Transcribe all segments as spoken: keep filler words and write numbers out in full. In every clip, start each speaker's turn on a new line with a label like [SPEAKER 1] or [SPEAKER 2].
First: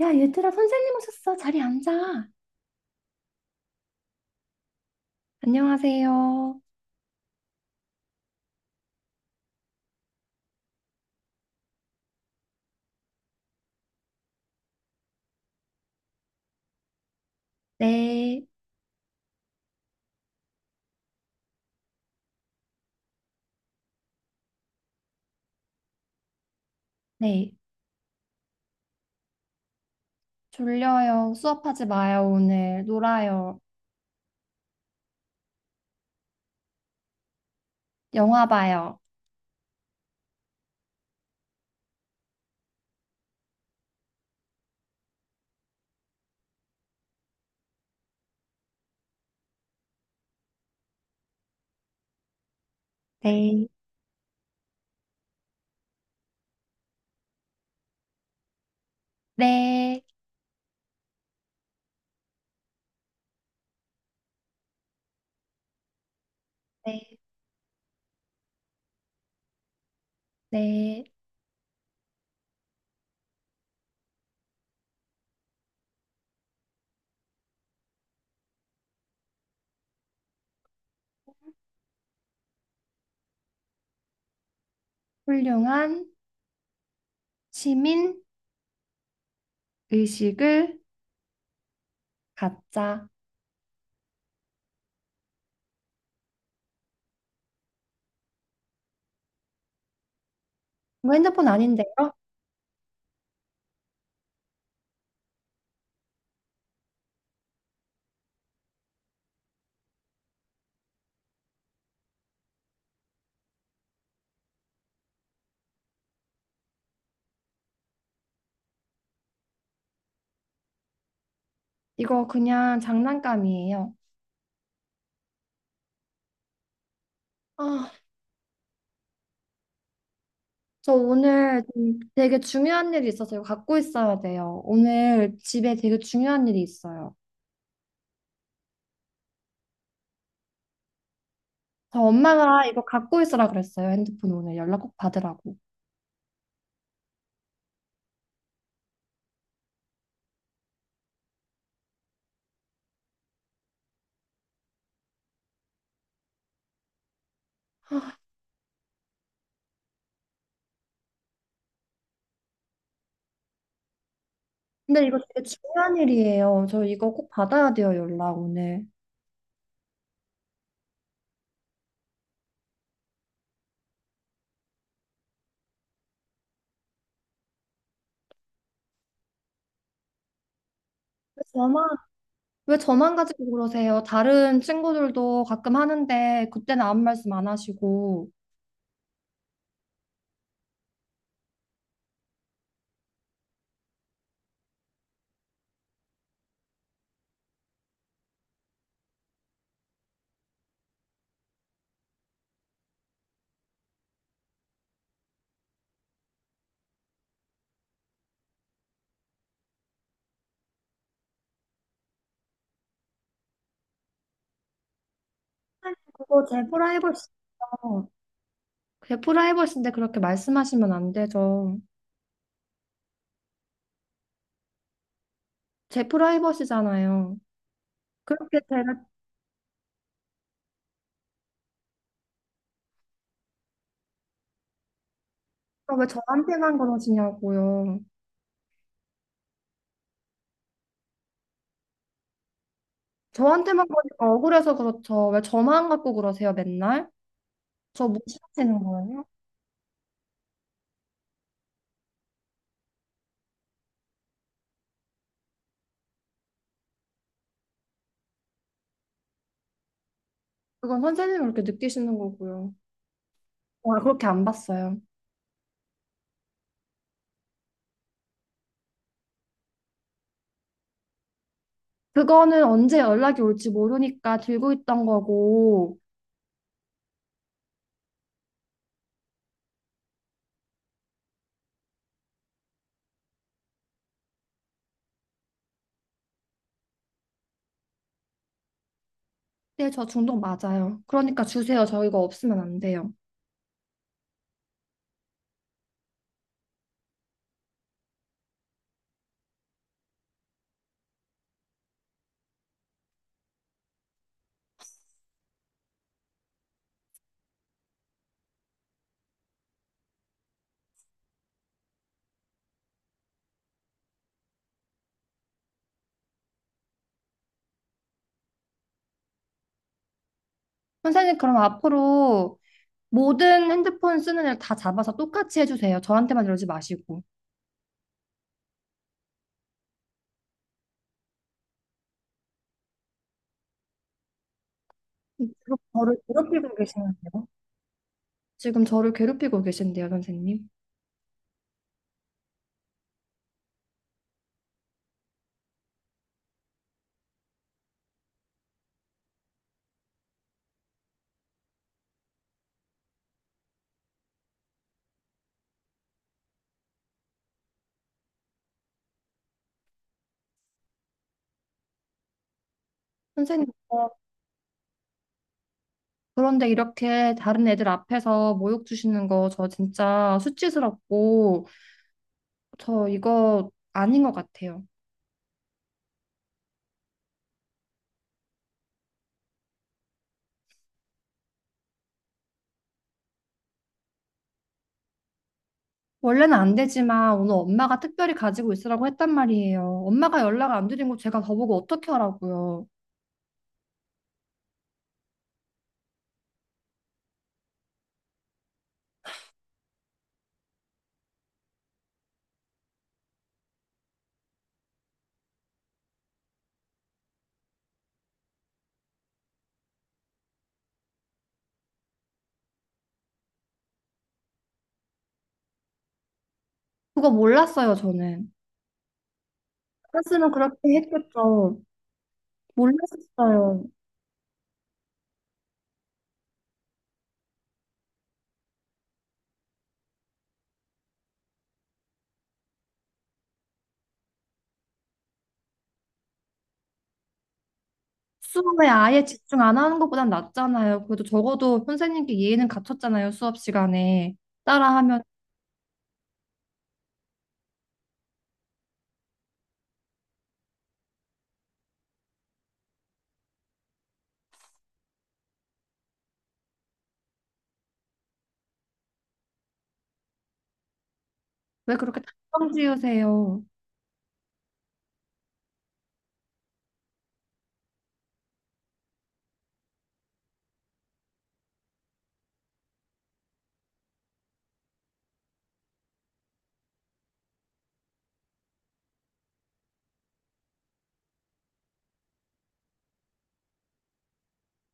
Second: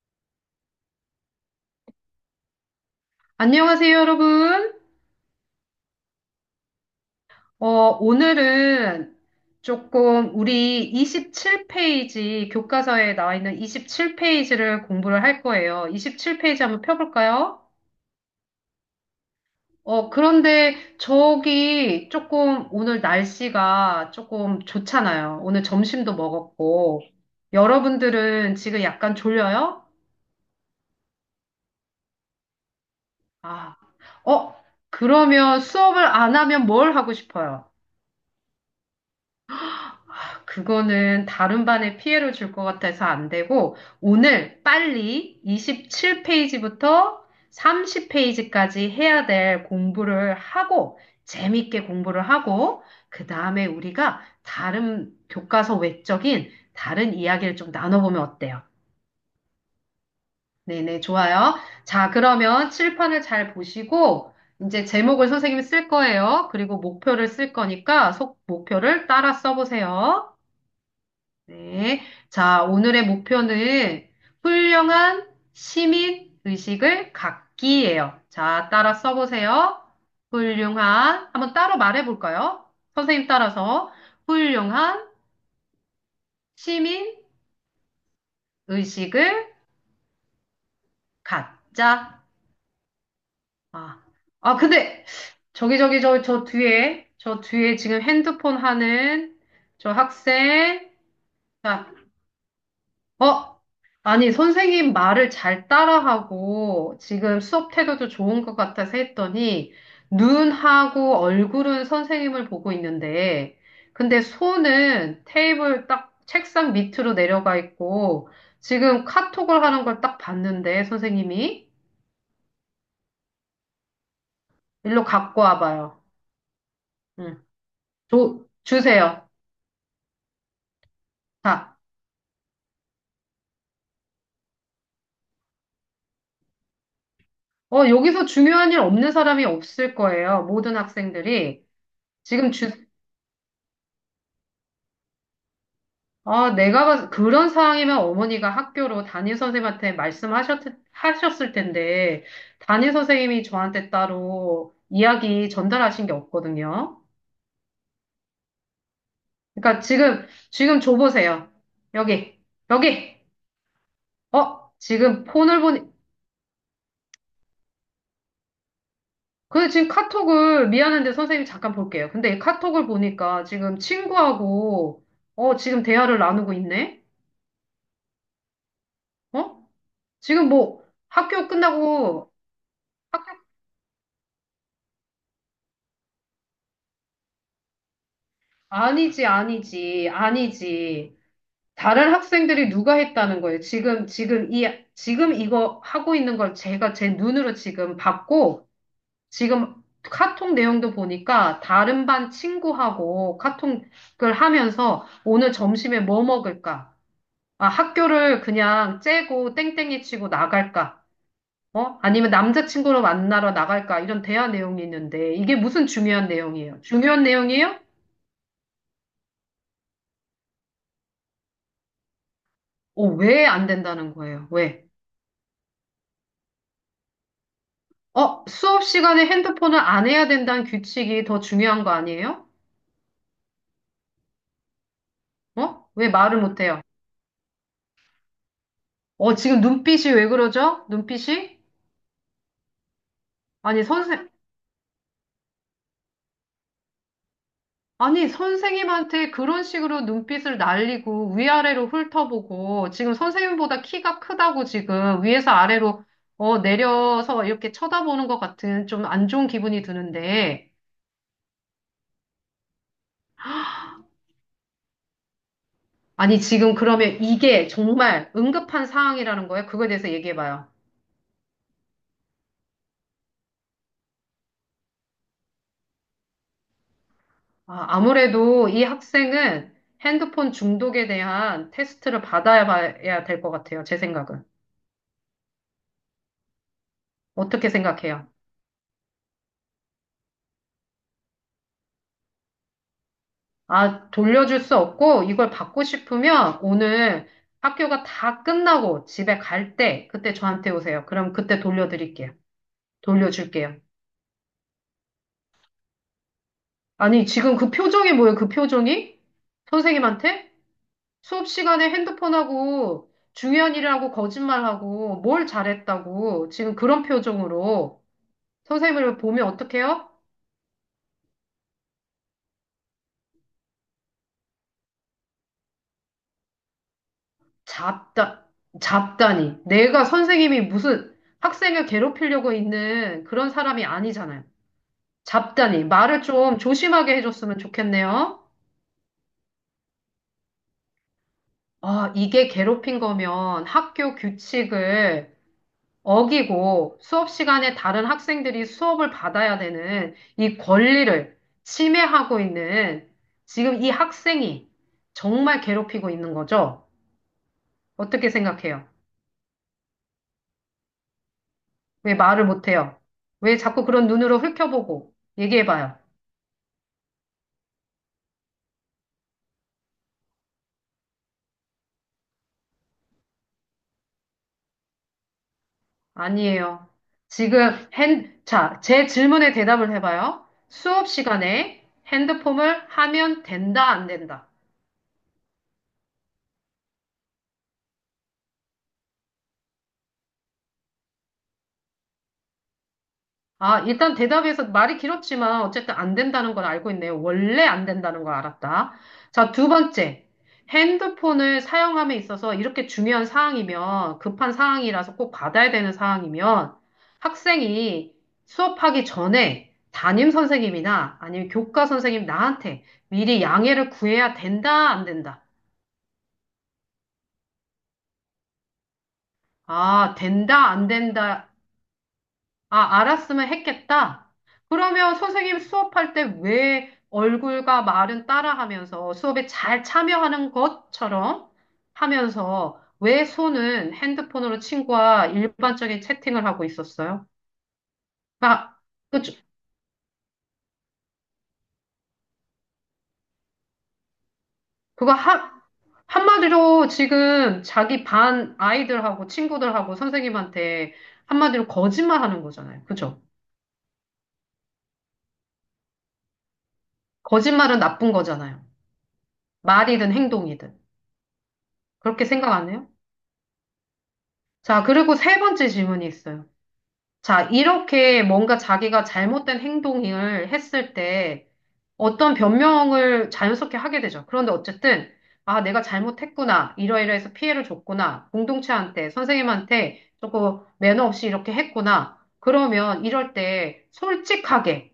[SPEAKER 1] 야, 얘들아, 선생님 오셨어. 자리 앉아.
[SPEAKER 2] 안녕하세요, 여러분.
[SPEAKER 1] 안녕하세요.
[SPEAKER 2] 어, 오늘은 조금 우리 이십칠 페이지, 교과서에 나와 있는 이십칠 페이지를 공부를 할 거예요. 이십칠 페이지 한번 펴볼까요?
[SPEAKER 1] 네,
[SPEAKER 2] 어, 그런데 저기 조금 오늘 날씨가 조금 좋잖아요. 오늘 점심도 먹었고.
[SPEAKER 1] 네.
[SPEAKER 2] 여러분들은 지금 약간 졸려요?
[SPEAKER 1] 졸려요. 수업하지 마요, 오늘. 놀아요.
[SPEAKER 2] 아, 어, 그러면 수업을 안 하면 뭘 하고 싶어요?
[SPEAKER 1] 영화 봐요.
[SPEAKER 2] 그거는 다른 반에 피해를 줄 것 같아서 안 되고, 오늘 빨리 이십칠 페이지부터 삼십 페이지까지 해야 될 공부를 하고, 재밌게 공부를 하고, 그 다음에
[SPEAKER 1] 네,
[SPEAKER 2] 우리가 다른 교과서 외적인 다른 이야기를 좀 나눠보면 어때요?
[SPEAKER 1] 네,
[SPEAKER 2] 네네, 좋아요. 자, 그러면 칠판을 잘 보시고, 이제 제목을 선생님이 쓸 거예요. 그리고
[SPEAKER 1] 네,
[SPEAKER 2] 목표를 쓸 거니까, 속 목표를 따라 써보세요.
[SPEAKER 1] 네.
[SPEAKER 2] 네. 자, 오늘의 목표는 훌륭한 시민 의식을 갖기예요. 자, 따라 써보세요. 훌륭한, 한번 따로 말해볼까요? 선생님 따라서 훌륭한
[SPEAKER 1] 훌륭한
[SPEAKER 2] 시민
[SPEAKER 1] 시민
[SPEAKER 2] 의식을
[SPEAKER 1] 의식을
[SPEAKER 2] 갖자.
[SPEAKER 1] 갖자.
[SPEAKER 2] 아, 아, 근데 저기, 저기, 저, 저 뒤에, 저 뒤에 지금 핸드폰 하는 저 학생.
[SPEAKER 1] 이거 핸드폰
[SPEAKER 2] 자,
[SPEAKER 1] 아닌데요?
[SPEAKER 2] 어? 아니, 선생님 말을 잘 따라하고 지금 수업 태도도 좋은 것 같아서 했더니 눈하고 얼굴은 선생님을 보고 있는데 근데 손은 테이블 딱 책상 밑으로 내려가 있고 지금 카톡을 하는 걸 딱 봤는데 선생님이
[SPEAKER 1] 이거 그냥 장난감이에요.
[SPEAKER 2] 일로 갖고 와봐요. 응.
[SPEAKER 1] 아,
[SPEAKER 2] 줘, 주세요.
[SPEAKER 1] 저 오늘
[SPEAKER 2] 자,
[SPEAKER 1] 좀 되게 중요한 일이 있어서 이거 갖고 있어야 돼요. 오늘 집에 되게 중요한 일이 있어요.
[SPEAKER 2] 어, 여기서 중요한 일 없는 사람이 없을 거예요. 모든 학생들이.
[SPEAKER 1] 저
[SPEAKER 2] 지금
[SPEAKER 1] 엄마가
[SPEAKER 2] 주,
[SPEAKER 1] 이거 갖고 있으라 그랬어요. 핸드폰 오늘 연락 꼭 받으라고.
[SPEAKER 2] 아, 내가 봤- 그런 상황이면 어머니가 학교로 담임 선생님한테 말씀하셨, 하셨을 텐데, 담임 선생님이 저한테 따로 이야기 전달하신 게 없거든요. 그러니까 지금, 지금 줘보세요. 여기, 여기! 어,
[SPEAKER 1] 근데 이거
[SPEAKER 2] 지금
[SPEAKER 1] 되게
[SPEAKER 2] 폰을 보니,
[SPEAKER 1] 중요한 일이에요. 저 이거 꼭 받아야 돼요, 연락 오늘.
[SPEAKER 2] 그 지금 카톡을, 미안한데 선생님 잠깐 볼게요. 근데 이 카톡을 보니까 지금 친구하고, 어, 지금 대화를 나누고 있네? 어? 지금 뭐
[SPEAKER 1] 왜
[SPEAKER 2] 학교
[SPEAKER 1] 저만,
[SPEAKER 2] 끝나고,
[SPEAKER 1] 왜 저만 가지고 그러세요? 다른 친구들도 가끔 하는데 그때는 아무 말씀 안 하시고.
[SPEAKER 2] 아니지, 아니지, 아니지. 다른 학생들이 누가 했다는 거예요. 지금, 지금 이, 지금 이거 하고 있는 걸 제가 제 눈으로 지금 봤고, 지금 카톡 내용도 보니까 다른 반 친구하고 카톡을 하면서 오늘 점심에 뭐 먹을까? 아, 학교를 그냥 째고 땡땡이 치고 나갈까? 어? 아니면 남자친구를 만나러 나갈까? 이런 대화 내용이 있는데, 이게 무슨 중요한
[SPEAKER 1] 그거 제
[SPEAKER 2] 내용이에요? 중요한 내용이에요?
[SPEAKER 1] 프라이버시예요. 제 프라이버시인데 그렇게 말씀하시면 안 되죠.
[SPEAKER 2] 어, 왜 안 된다는 거예요? 왜?
[SPEAKER 1] 제 프라이버시잖아요.
[SPEAKER 2] 어,
[SPEAKER 1] 그렇게
[SPEAKER 2] 수업
[SPEAKER 1] 제가
[SPEAKER 2] 시간에 핸드폰을 안 해야 된다는 규칙이 더 중요한 거 아니에요? 어?
[SPEAKER 1] 왜
[SPEAKER 2] 왜 말을 못
[SPEAKER 1] 저한테만
[SPEAKER 2] 해요?
[SPEAKER 1] 그러시냐고요.
[SPEAKER 2] 어, 지금 눈빛이 왜 그러죠? 눈빛이? 아니,
[SPEAKER 1] 저한테만 그러니까
[SPEAKER 2] 선생,
[SPEAKER 1] 억울해서 그렇죠. 왜 저만 갖고 그러세요, 맨날? 저 못
[SPEAKER 2] 아니,
[SPEAKER 1] 찾으시는 거예요?
[SPEAKER 2] 선생님한테 그런 식으로 눈빛을 날리고 위아래로 훑어보고 지금 선생님보다 키가 크다고 지금 위에서 아래로 어, 내려서 이렇게 쳐다보는 것 같은 좀 안 좋은 기분이 드는데
[SPEAKER 1] 그건 선생님이 그렇게 느끼시는 거고요. 어, 그렇게 안 봤어요.
[SPEAKER 2] 아니, 지금 그러면 이게 정말 응급한 상황이라는 거예요? 그거에 대해서 얘기해봐요.
[SPEAKER 1] 그거는 언제 연락이 올지 모르니까 들고 있던 거고,
[SPEAKER 2] 아, 아무래도 이 학생은 핸드폰 중독에 대한 테스트를 받아야 봐야 될 것 같아요. 제 생각은. 어떻게 생각해요?
[SPEAKER 1] 네, 저 중독 맞아요. 그러니까 주세요. 저 이거 없으면 안 돼요.
[SPEAKER 2] 아, 돌려줄 수 없고 이걸 받고 싶으면 오늘 학교가 다 끝나고 집에 갈 때 그때 저한테 오세요. 그럼 그때 돌려드릴게요. 돌려줄게요. 아니, 지금 그 표정이 뭐예요? 그 표정이? 선생님한테? 수업 시간에 핸드폰하고 중요한 일을 하고 거짓말하고 뭘 잘했다고 지금 그런 표정으로 선생님을 보면 어떡해요?
[SPEAKER 1] 선생님, 그럼 앞으로 모든 핸드폰 쓰는 애를 다 잡아서 똑같이 해주세요. 저한테만 이러지 마시고.
[SPEAKER 2] 잡다, 잡다니. 내가 선생님이 무슨 학생을 괴롭히려고 있는 그런 사람이 아니잖아요.
[SPEAKER 1] 지금
[SPEAKER 2] 잡다니.
[SPEAKER 1] 저를
[SPEAKER 2] 말을 좀
[SPEAKER 1] 괴롭히고
[SPEAKER 2] 조심하게
[SPEAKER 1] 계시는데요?
[SPEAKER 2] 해줬으면 좋겠네요.
[SPEAKER 1] 지금 저를 괴롭히고 계신데요, 선생님.
[SPEAKER 2] 아, 이게 괴롭힌 거면 학교 규칙을 어기고 수업 시간에 다른 학생들이 수업을 받아야 되는 이 권리를 침해하고 있는 지금 이 학생이 정말 괴롭히고 있는 거죠? 어떻게 생각해요? 왜 말을 못해요? 왜
[SPEAKER 1] 선생님,
[SPEAKER 2] 자꾸 그런
[SPEAKER 1] 어,
[SPEAKER 2] 눈으로 훑어보고 얘기해봐요?
[SPEAKER 1] 그런데 이렇게 다른 애들 앞에서 모욕 주시는 거 저 진짜 수치스럽고 저 이거 아닌 것 같아요.
[SPEAKER 2] 아니에요. 지금 핸, 자, 제 질문에 대답을 해봐요. 수업 시간에 핸드폰을 하면 된다, 안 된다?
[SPEAKER 1] 원래는 안 되지만 오늘 엄마가 특별히 가지고 있으라고 했단 말이에요. 엄마가 연락 안 드린 거 제가 더보고 어떻게 하라고요.
[SPEAKER 2] 아, 일단 대답에서 말이 길었지만 어쨌든 안 된다는 걸 알고 있네요. 원래 안 된다는 걸 알았다. 자, 두 번째. 핸드폰을 사용함에 있어서 이렇게 중요한 사항이면 급한 사항이라서 꼭 받아야 되는 사항이면 학생이 수업하기 전에 담임 선생님이나 아니면 교과 선생님 나한테 미리 양해를 구해야 된다, 안 된다.
[SPEAKER 1] 그거 몰랐어요, 저는.
[SPEAKER 2] 아,
[SPEAKER 1] 알았으면
[SPEAKER 2] 된다,
[SPEAKER 1] 그렇게
[SPEAKER 2] 안 된다.
[SPEAKER 1] 했겠죠.
[SPEAKER 2] 아, 알았으면
[SPEAKER 1] 몰랐었어요.
[SPEAKER 2] 했겠다. 그러면 선생님 수업할 때 왜 얼굴과 말은 따라하면서 수업에 잘 참여하는 것처럼 하면서 왜 손은 핸드폰으로 친구와 일반적인 채팅을 하고 있었어요? 아,
[SPEAKER 1] 수업에
[SPEAKER 2] 그,
[SPEAKER 1] 아예 집중 안 하는 것보단 낫잖아요. 그래도 적어도 선생님께 예의는 갖췄잖아요, 수업 시간에.
[SPEAKER 2] 그거
[SPEAKER 1] 따라하면
[SPEAKER 2] 한, 한마디로 지금 자기 반 아이들하고 친구들하고 선생님한테 한마디로 거짓말 하는 거잖아요. 그죠? 거짓말은 나쁜 거잖아요. 말이든 행동이든.
[SPEAKER 1] 왜 그렇게
[SPEAKER 2] 그렇게 생각 안
[SPEAKER 1] 단정
[SPEAKER 2] 해요?
[SPEAKER 1] 지으세요?
[SPEAKER 2] 자, 그리고 세 번째 질문이 있어요. 자, 이렇게 뭔가 자기가 잘못된 행동을 했을 때 어떤 변명을 자연스럽게 하게 되죠. 그런데 어쨌든, 아, 내가 잘못했구나. 이러이러해서 피해를 줬구나. 공동체한테, 선생님한테 조금 매너 없이 이렇게 했구나. 그러면 이럴 때 솔직하게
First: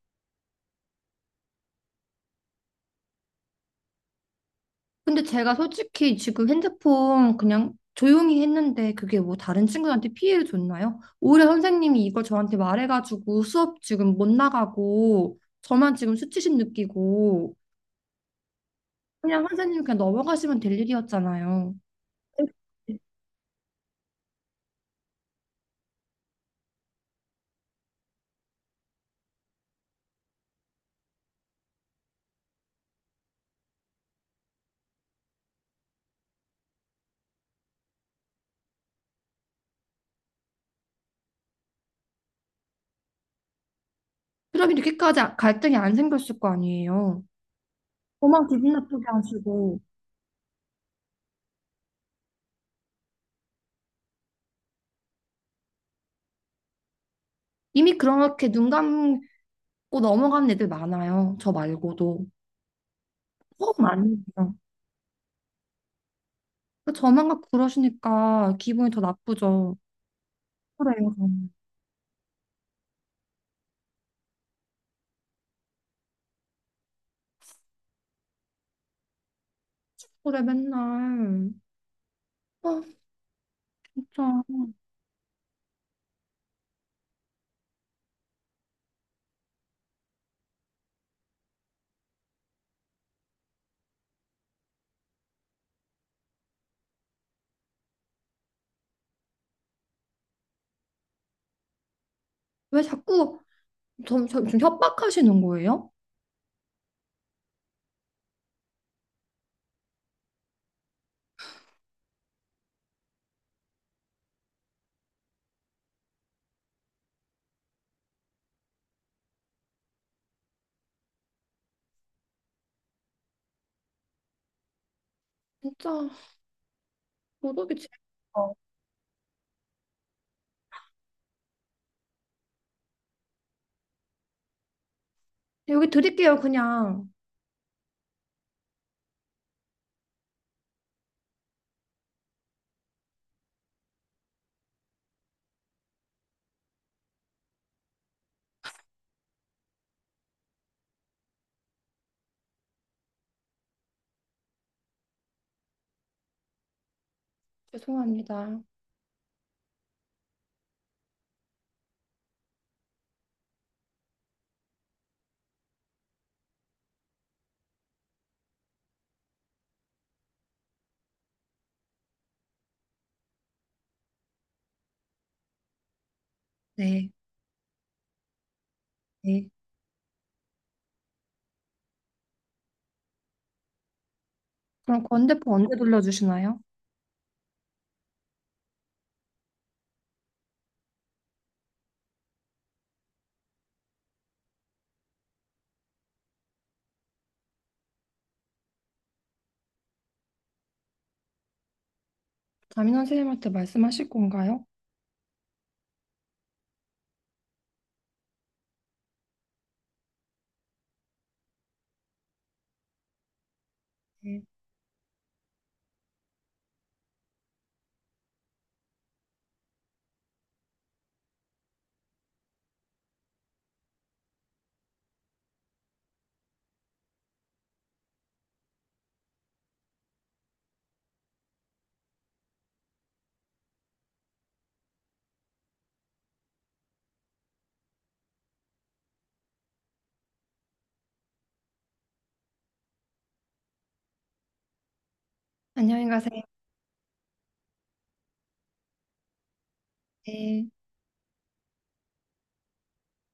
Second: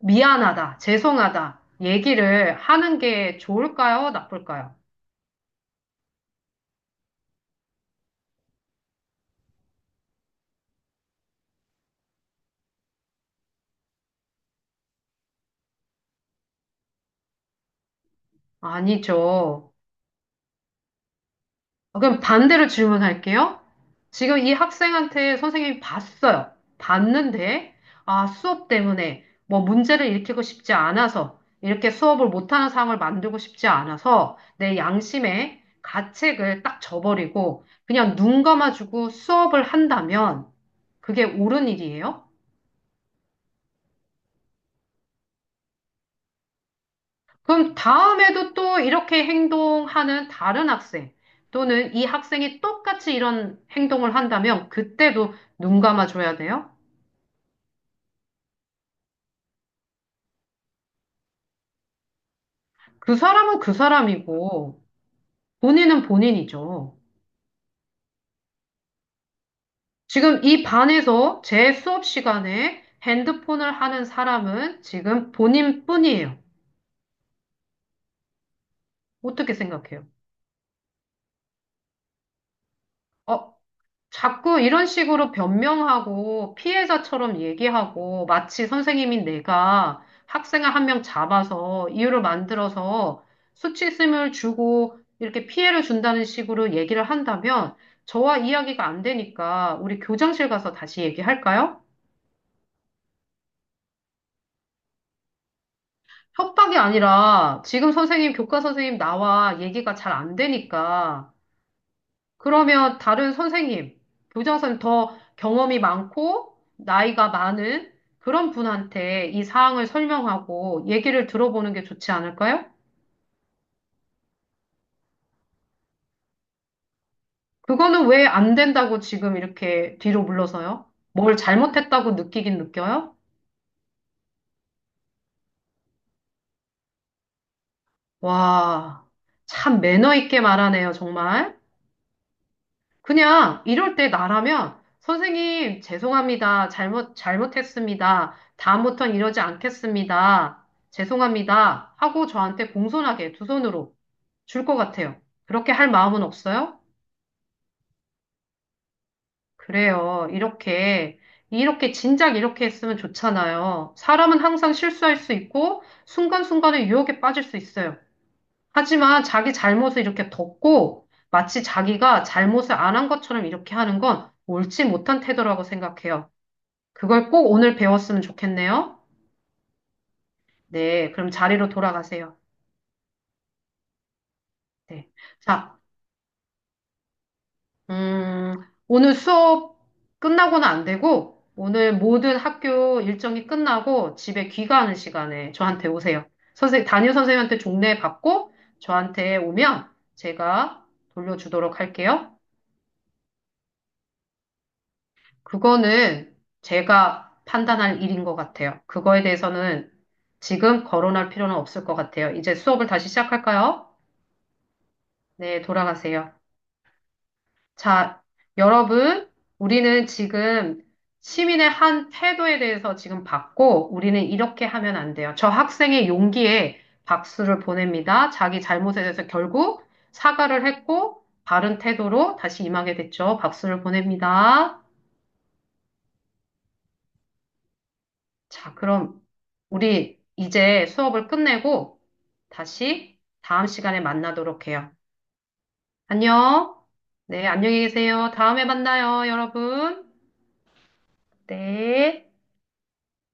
[SPEAKER 2] 미안하다, 죄송하다 얘기를 하는 게 좋을까요? 나쁠까요?
[SPEAKER 1] 근데 제가 솔직히 지금 핸드폰 그냥 조용히 했는데 그게 뭐 다른 친구들한테 피해를 줬나요? 오히려 선생님이 이걸 저한테 말해가지고 수업 지금 못 나가고 저만 지금 수치심 느끼고 그냥
[SPEAKER 2] 아니죠.
[SPEAKER 1] 선생님 그냥 넘어가시면 될 일이었잖아요.
[SPEAKER 2] 그럼 반대로 질문할게요. 지금 이 학생한테 선생님이 봤어요. 봤는데, 아, 수업 때문에 뭐 문제를 일으키고 싶지 않아서, 이렇게 수업을 못하는 상황을 만들고 싶지 않아서, 내 양심에 가책을 딱 져버리고, 그냥 눈 감아주고 수업을 한다면, 그게 옳은 일이에요?
[SPEAKER 1] 그럼 이렇게까지 아- 갈등이 안 생겼을 거 아니에요.
[SPEAKER 2] 그럼
[SPEAKER 1] 저만
[SPEAKER 2] 다음에도
[SPEAKER 1] 기분
[SPEAKER 2] 또
[SPEAKER 1] 나쁘게
[SPEAKER 2] 이렇게
[SPEAKER 1] 하시고
[SPEAKER 2] 행동하는 다른 학생, 또는 이 학생이 똑같이 이런 행동을 한다면, 그때도 눈 감아줘야 돼요?
[SPEAKER 1] 이미 그렇게 눈 감고 넘어가는 애들 많아요. 저 말고도.
[SPEAKER 2] 그 사람은
[SPEAKER 1] 더
[SPEAKER 2] 그
[SPEAKER 1] 많아요.
[SPEAKER 2] 사람이고, 본인은 본인이죠.
[SPEAKER 1] 저만 갖고 그러시니까 기분이 더 나쁘죠.
[SPEAKER 2] 지금 이
[SPEAKER 1] 그래요.
[SPEAKER 2] 반에서 제 수업 시간에 핸드폰을 하는 사람은 지금 본인뿐이에요. 어떻게 생각해요?
[SPEAKER 1] 그래 맨날. 아
[SPEAKER 2] 어,
[SPEAKER 1] 진짜
[SPEAKER 2] 자꾸 이런 식으로 변명하고 피해자처럼 얘기하고 마치 선생님인 내가 학생을 한 명 잡아서 이유를 만들어서 수치심을 주고 이렇게 피해를 준다는 식으로 얘기를 한다면 저와 이야기가 안 되니까 우리 교장실 가서 다시 얘기할까요?
[SPEAKER 1] 왜 자꾸 좀, 좀, 좀 협박하시는 거예요?
[SPEAKER 2] 협박이 아니라 지금 선생님, 교과 선생님 나와 얘기가 잘 안 되니까 그러면 다른 선생님, 교장 선생님 더 경험이 많고 나이가 많은 그런 분한테 이 사항을 설명하고 얘기를 들어보는 게 좋지 않을까요?
[SPEAKER 1] 진짜 도덕이 제일
[SPEAKER 2] 그거는 왜
[SPEAKER 1] 어.
[SPEAKER 2] 안 된다고 지금 이렇게 뒤로 물러서요? 뭘 잘못했다고 느끼긴 느껴요?
[SPEAKER 1] 여기 드릴게요 그냥.
[SPEAKER 2] 와, 참 매너 있게 말하네요, 정말. 그냥 이럴 때 나라면 선생님 죄송합니다. 잘못 잘못했습니다. 다음부터는 이러지 않겠습니다. 죄송합니다. 하고 저한테 공손하게 두 손으로 줄 것 같아요. 그렇게 할 마음은 없어요?
[SPEAKER 1] 죄송합니다.
[SPEAKER 2] 그래요. 이렇게 이렇게 진작 이렇게 했으면 좋잖아요. 사람은 항상 실수할 수 있고 순간순간에 유혹에 빠질 수 있어요. 하지만 자기 잘못을 이렇게 덮고 마치 자기가 잘못을 안 한 것처럼 이렇게 하는 건 옳지 못한 태도라고 생각해요.
[SPEAKER 1] 네.
[SPEAKER 2] 그걸 꼭 오늘 배웠으면 좋겠네요.
[SPEAKER 1] 네.
[SPEAKER 2] 네, 그럼 자리로 돌아가세요.
[SPEAKER 1] 그럼
[SPEAKER 2] 네.
[SPEAKER 1] 건대포 언제
[SPEAKER 2] 자,
[SPEAKER 1] 돌려주시나요?
[SPEAKER 2] 음, 오늘 수업 끝나고는 안 되고, 오늘 모든 학교 일정이 끝나고 집에 귀가하는 시간에 저한테 오세요. 선생, 담임 선생님한테 종례 받고 저한테 오면 제가 돌려주도록 할게요.
[SPEAKER 1] 담임 선생님한테 말씀하실 건가요?
[SPEAKER 2] 그거는 제가 판단할 일인 것 같아요. 그거에 대해서는 지금 거론할 필요는 없을 것 같아요. 이제 수업을 다시 시작할까요?
[SPEAKER 1] 네.
[SPEAKER 2] 네, 돌아가세요. 자, 여러분, 우리는 지금 시민의 한 태도에 대해서 지금 받고, 우리는 이렇게 하면 안 돼요. 저 학생의 용기에 박수를 보냅니다. 자기 잘못에 대해서 결국 사과를 했고, 바른 태도로 다시 임하게 됐죠. 박수를 보냅니다. 자, 그럼 우리 이제 수업을 끝내고 다시 다음 시간에 만나도록 해요.
[SPEAKER 1] 안녕히 가세요.
[SPEAKER 2] 안녕. 네, 안녕히 계세요. 다음에 만나요, 여러분.
[SPEAKER 1] 네.
[SPEAKER 2] 네.